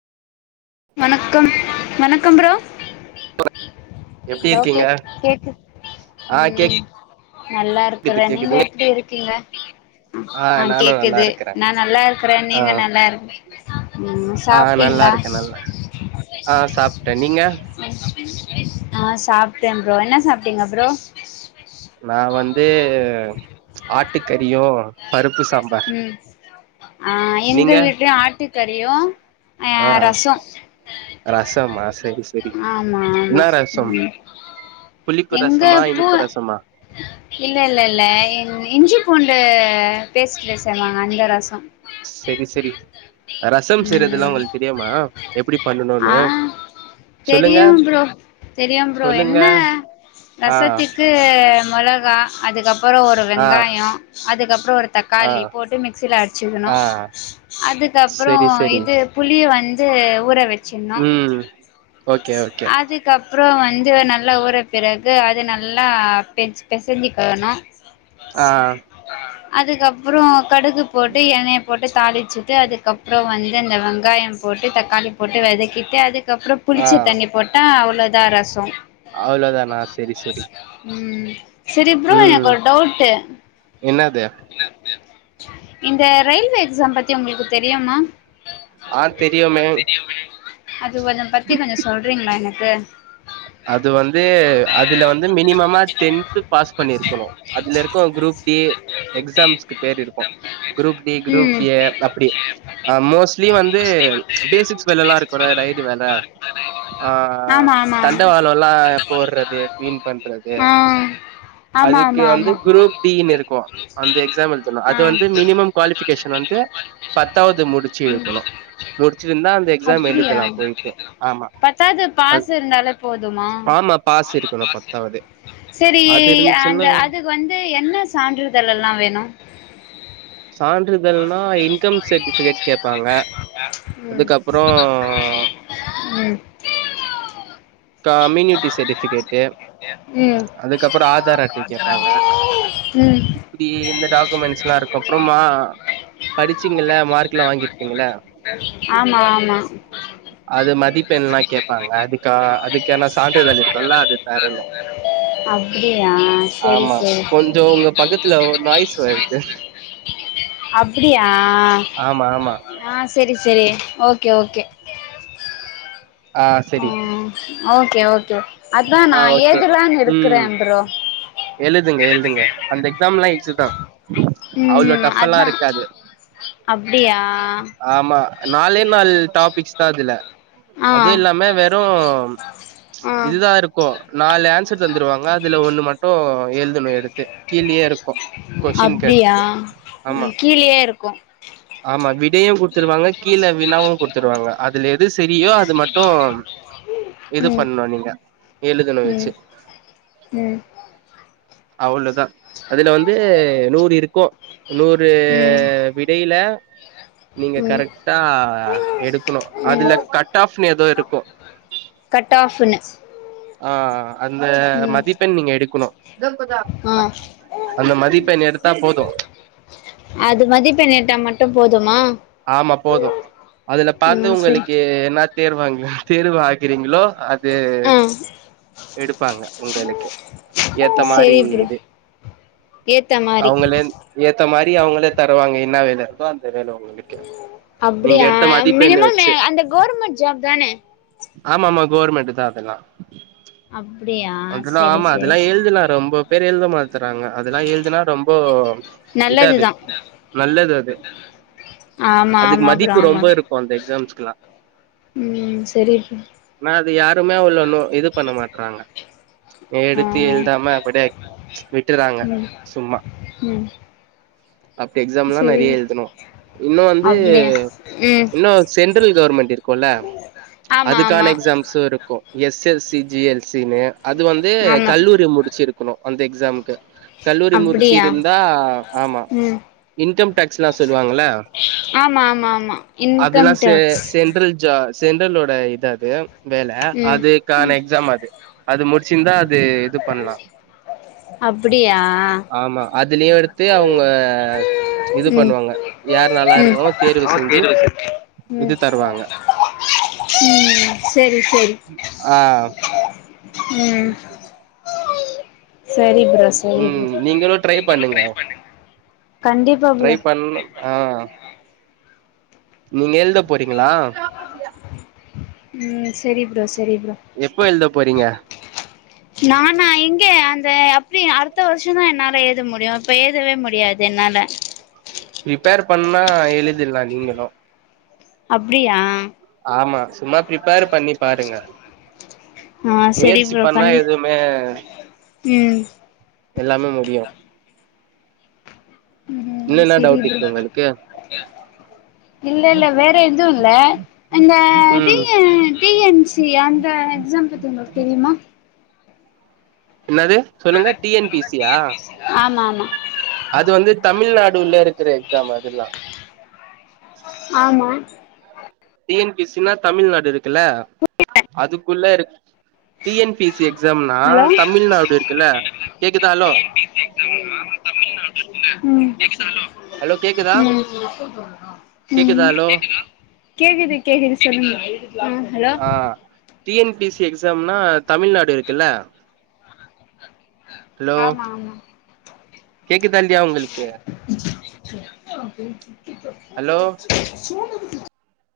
வணக்கம் வணக்கம் ப்ரோ எப்டி ஹலோ, இருக்கீங்க கேக் கேக்கு ஆ ம் நல்லா கேக்குது இருக்குற நீங்க கேக்குது எப்டி இருக்கீங்க ம் ஆ நானு நல்லா கேக்குது இருக்கறே நா நல்லா இருக்கற ஆ நீங்க நல்லா இரு ம் ஆ நல்லா சாப்டீங்ளா இருக்கே நல்லா ஆ சாப்ட்டே நீங்க ஆ சாப்டே ப்ரோ, என்ன சாப்ட்டீங்க ப்ரோ நா வந்து ஆட்டுக்கறியு பருப்பு சாம்பார் ம், ஆ எங்க நீங்க வீட்லயு ஆட்டுக்கறியு ஆ ரசோ ரசமா செரி செரி ஆமா ஆமா என்னா ரசம் ம் புளிப்பு எங்க ரசமா பூ இனிப்பு ரசமா இல்ல இல்ல இல்ல இஞ்சி பூண்டு பேஸ்ட்ல செயவாங்க அந்த ரசம் செரி செரி ரசம் செய்றதுல்லா ம் உங்களுக்கு தெரியுமா எப்டி பண்ணணுனு தெரியு ப்ரோ தெரியும் ப்ரோ சொல்லுங்க என்ன ஆ ரசத்துக்கு க்கு மொளகா அதுக்கப்பறோ ஒரு ஆ வெங்காயோ அதுக்கப்பறோ ஒரு ஆ தக்காளி போட்டு மிக்சில அடிச்சிக்கணு ஆ அதுக்கப்பறொ சரி சரி இது புளிய வந்து ஊற வச்சிர்னு ம் ஓகே ஓகே அது கப்றொ வந்து நல்லா ஊற வெக்கிறக்கு அது நல்லா செட் பெசஞ்சிக்கணு ஆ அதுக்கப்றொ கடுகு போட்டு எண்ணய போட்டு தாளிச்சிட்டு அதுக்கப்றொ வந்து இந்த வெங்காயம் போட்டு தக்காளி போட்டு வதக்கிட்டு அதுக்கப்றொ புளிச்ச ஆ தண்ணி போட்டா அவ்ளோதா ரசொ அவ்ளோதானா செரி செரி ம் சரி ப்ரோ எனக்கு ஒரு டவுட் என்னாது இந்த ரயில்வே எக்ஸாம் பத்தி ஒங்களுக்கு தெரியுமா ஆ தெரியுமே அது பத்தி கொஞ்ச சொல்றீங்ளா எனக்கு அது வந்து அதுல வந்து மினிமமா டென்த்பாஸ் பண்ணிருக்கணு அதுல ருக்கு குரூப் கீ எக்ஸாம்ஸ்கு பேர் இருக்கு குரூப் டி குரூப் ம் ஏ அப்டி அ மோஸ்ட்லி வந்து பேசிக்ஸ் வேலல்லா இருக்குல ரைடு வேல ஆ ஆமா ஆமா தண்டவாளல்லா போட்றது க்ளீன் பண்றது ஆ ஆமா அதுக்கு ஆமா வந்து ஆமா குரூப் பி னுருக் கு அந்த எக்ஸாம் எழுதனு அது ஆ வந்து மினிமம் குவாலிபிகேஷன் வந்து பத்தாவது முடிச்சுருக்கணு முடிச்சிருந்தா அந்த எக்ஸாம் எழுதலா போய்ட்டு ஆமா பத்தாது அ பாஸ் இருந்தாலெ போதுமா ஆமா பாஸ் இருக்கணு பத்தாவது செரி அது அந்த இருந்துச்சுன்னா அது அதுக்கு வந்து என்ன சான்றிதழல்லா வேணு சான்றிதழ்னா இன்கம் சர்டிபிகேட் கேப்பாங்க ம் அதுக்கப்புறோ உம் கமினியூட்டி சட்டிஃபிகேட்டு ம் கேப்பாங்க ம் இப்டி இந்த டாக்குமெண்ட்ஸ் எல்லா இருக்கு அப்றமா படிச்சீங்கள்ள மார்க் கெல்லா வாங்கிருப்பீங்கள்ள ஆமா ஆமா அது மதிப்பெண்லா கேப்பாங்க அதுக்கா அதுக்கான சான்றிதழ் இருக்குல்ல அது தரணு அப்டியா செரி ஆமா செரி கொஞ் இதோ உங்க பக்கத்துல ஒரு நாய்ஸ் வருது அப்பிடியா ஆமா ஆமா ஆ செரி செரி ஓகே ஓகே ஆ செரி ம் ஓகே ஓகே அதா ஆ நா ஓகே ஏதலானு இருக்குற ம் ப்ரோ எழுதுங்க எழுதுங்க அந்த எக்ஸாம் லா இஸிதா அவ்ளோ ம் டஃப் ஃபாலா அதா இருக்காது அப்டியா ஆமா நாலே நால் டாபிக்ஸ் தா இதுல ஆ அது இல்லாம வெறு ஆ இதுதா இருக்கு நாலு ஆன்சர் தந்துருவாங்க அதுல ஒண்ணு மட்டு எழுதணு எடுத் த்து கீழயே ருக்கு கொஸ்டீன் அப்டியா கேட்டு ஆமா ம் கீழயே இருக்கு ஆமா விடையு குடு குடுத்துருவாங்க கீழ வினாவு குடுத்துருவாங்க அதுல எது செரியோ அது மட்டு இது ம் பண்ணு நீங்க எழுதணு வெச்சு ம் ம் அவ்ளுதா அதுல வந்து நூறு இருக்கு நூறு ம் விடையில நீங்க ம் கரெக்டா எடுக்கணு ம் அதுல கட் ஆஃப்ன்னு ஏதோ இருக்கு கட் ஆஃப்ன்னு ஆ அந்த ம் மதிப்பெண் நீங்க எடுக்குணு ஆ அந்த மதிப்பெண் எடுத்தா போது அது மதிப்பெண் எடுத்தா மட்டு போதுமா ஆமா போது அதுல பாத்து ம் சரி உங்களுக்கு என்ன தேர்வாங்க தேர்வாகிறிங்ளோ அது ஆ எடுப்பாங்க உங்களுக்கு ஏத்த மாரி சரி ப்ரோ இது ஏத்த மாரி அவுங்களே ஏத்த மாரி அவுங்களே தருவாங்க என்ன வேல இருக்கோ அந்த வேல உங்களுக்கு நீங்க அப்டியா எடுத்த மதிப்பெண்ணு மினிமம் வச்சு அந்த கவுர்மெண்ட் ஜாப் தானே ஆமா ஆமா கவுர்மெண்ட்தா அதெலா அப்டியா அதுலா சரி ஆமா சரி ச எழுதுன ரொம்போ பேர் எழுத மாத்துறாங்க அதெலா எழுதுனா ரொம்ப இத அது நல்லதுதா நல்லது அது ஆமா அதுக்கு ஆமா ப்ரோ மதிப்பு ஆமா ரொம்ப இருக்கு அந்த எக்ஸாம்ஸ்க்லா ம் சரி ப்ரோ ஆனா அது யாருமே அவ்ள நோ இது பண்ண மாட்றாங்க ஆ எடுத்து ஆ எழுதாம அப்டியே விட்டுறாங்க ம் சும்மா ம் அப்ப எக்ஸாம்லா சரி நெறைய ப்ரோ எழுதனு இன்னு வந்து அப்டியா ம் இன்னு சென்ட்ரல் கவர்மெண்ட் இருக்குல்ல ஆமா ஆமா அதுக்கான எக்ஸாம்ஸு இருக்கு S L C G L C னு அது வந்து ஆமா கல்லூரி முடிச்சு இருக் கணு அந்த எக்ஸாம்க்கு கல்லூரி முடிச்சி அப்டியா இருந்தா ஆமா ம் இன்கம் டேக்ஸ்லா சொல்வாங்கல ஆமா ஆமா ஆமா இன்கம் அதெல்லா செ டேக்ஸ் சென்ட்ரல் ஜா சென்ட்ரலோட இது அது வேல ம் அதுக்கான எக்ஸாம் அது அது முடிச்சிருந்தா அது இது பண்லா அப்டியா அதுலியு எடுத்து அவுங்க இது ம் பண்ணுவாங்க யார் நல்லா ம் இருக்காங்களோ தேர்வு செஞ்சு இது ம் தருவாங்க ம் செரி செரி ஆ ம் செரி ப்ரோ செரி ப்ரோ ம் நீங்களு ட்ரை பண்ணுங்க கண்டிப் ட்ரை பண்ணு ஆ நீங்க எழுத போறிங்களா ம் செரி ப்ரோ செரி ப்ரோ எப்ப எழுத போறிங்க நானா எங்கே அந்த அப்டி அடுத்த வருஷந்தா என்னால எழுத முடியு இப்ப எழுதவே முடியாது என்னால ப்ரிப்பேர் பண்ணா எழுதிர்லா நீங்களு அப்டியா ஆமா சும்மா ப்ரிப்பேர் பண்ணி பாருங்க ஆ சரி முயற்சி ப்ரோ பண்ணா கண்டி எதுமே ம் எல்லாமே முடியு ம் இதுல்ல என்ன சரி டவுட் ப்ரோ இருக்கு உங்களுக்கு இல்ல இல்ல வேற எதுவும் இல்ல இந்த ம் டிய டி என் சி அந்த எக்ஸாம்பத்தி உங்களுக்கு தெரியுமா என்னாது சொல்லுங்க டி என்‌ பி சியா ஆமா ஆமா அது வந்து தமிழ்நாடுல்ல இருக்கிற எக்ஸாம் அதுல்லாம் ஆமா டி என் பி சினா தமிழ்நாடு இருக்குல்ல அதுக்குள்ள இரு டி என் பி சி எக்ஸாம்னா ஹலோ தமிழ்நாடு இருக்குல்ல கேக்குதா ஹலோ ம் ம் ம் ஹலோ கேக்குதா கேக்குதா ஹலோ கேக்குது கேக்குது சொல்லுங்க ஆ ஹலோ ஆ டி என் பி சி எக்ஸாம்னா தமிழ்நாடு இருக்குல்ல ஹலோ ஆமா ஆமா கேக்குதா இல்லையா உங்களுக்கு [unintelligible] ஹலோ [unintelligible]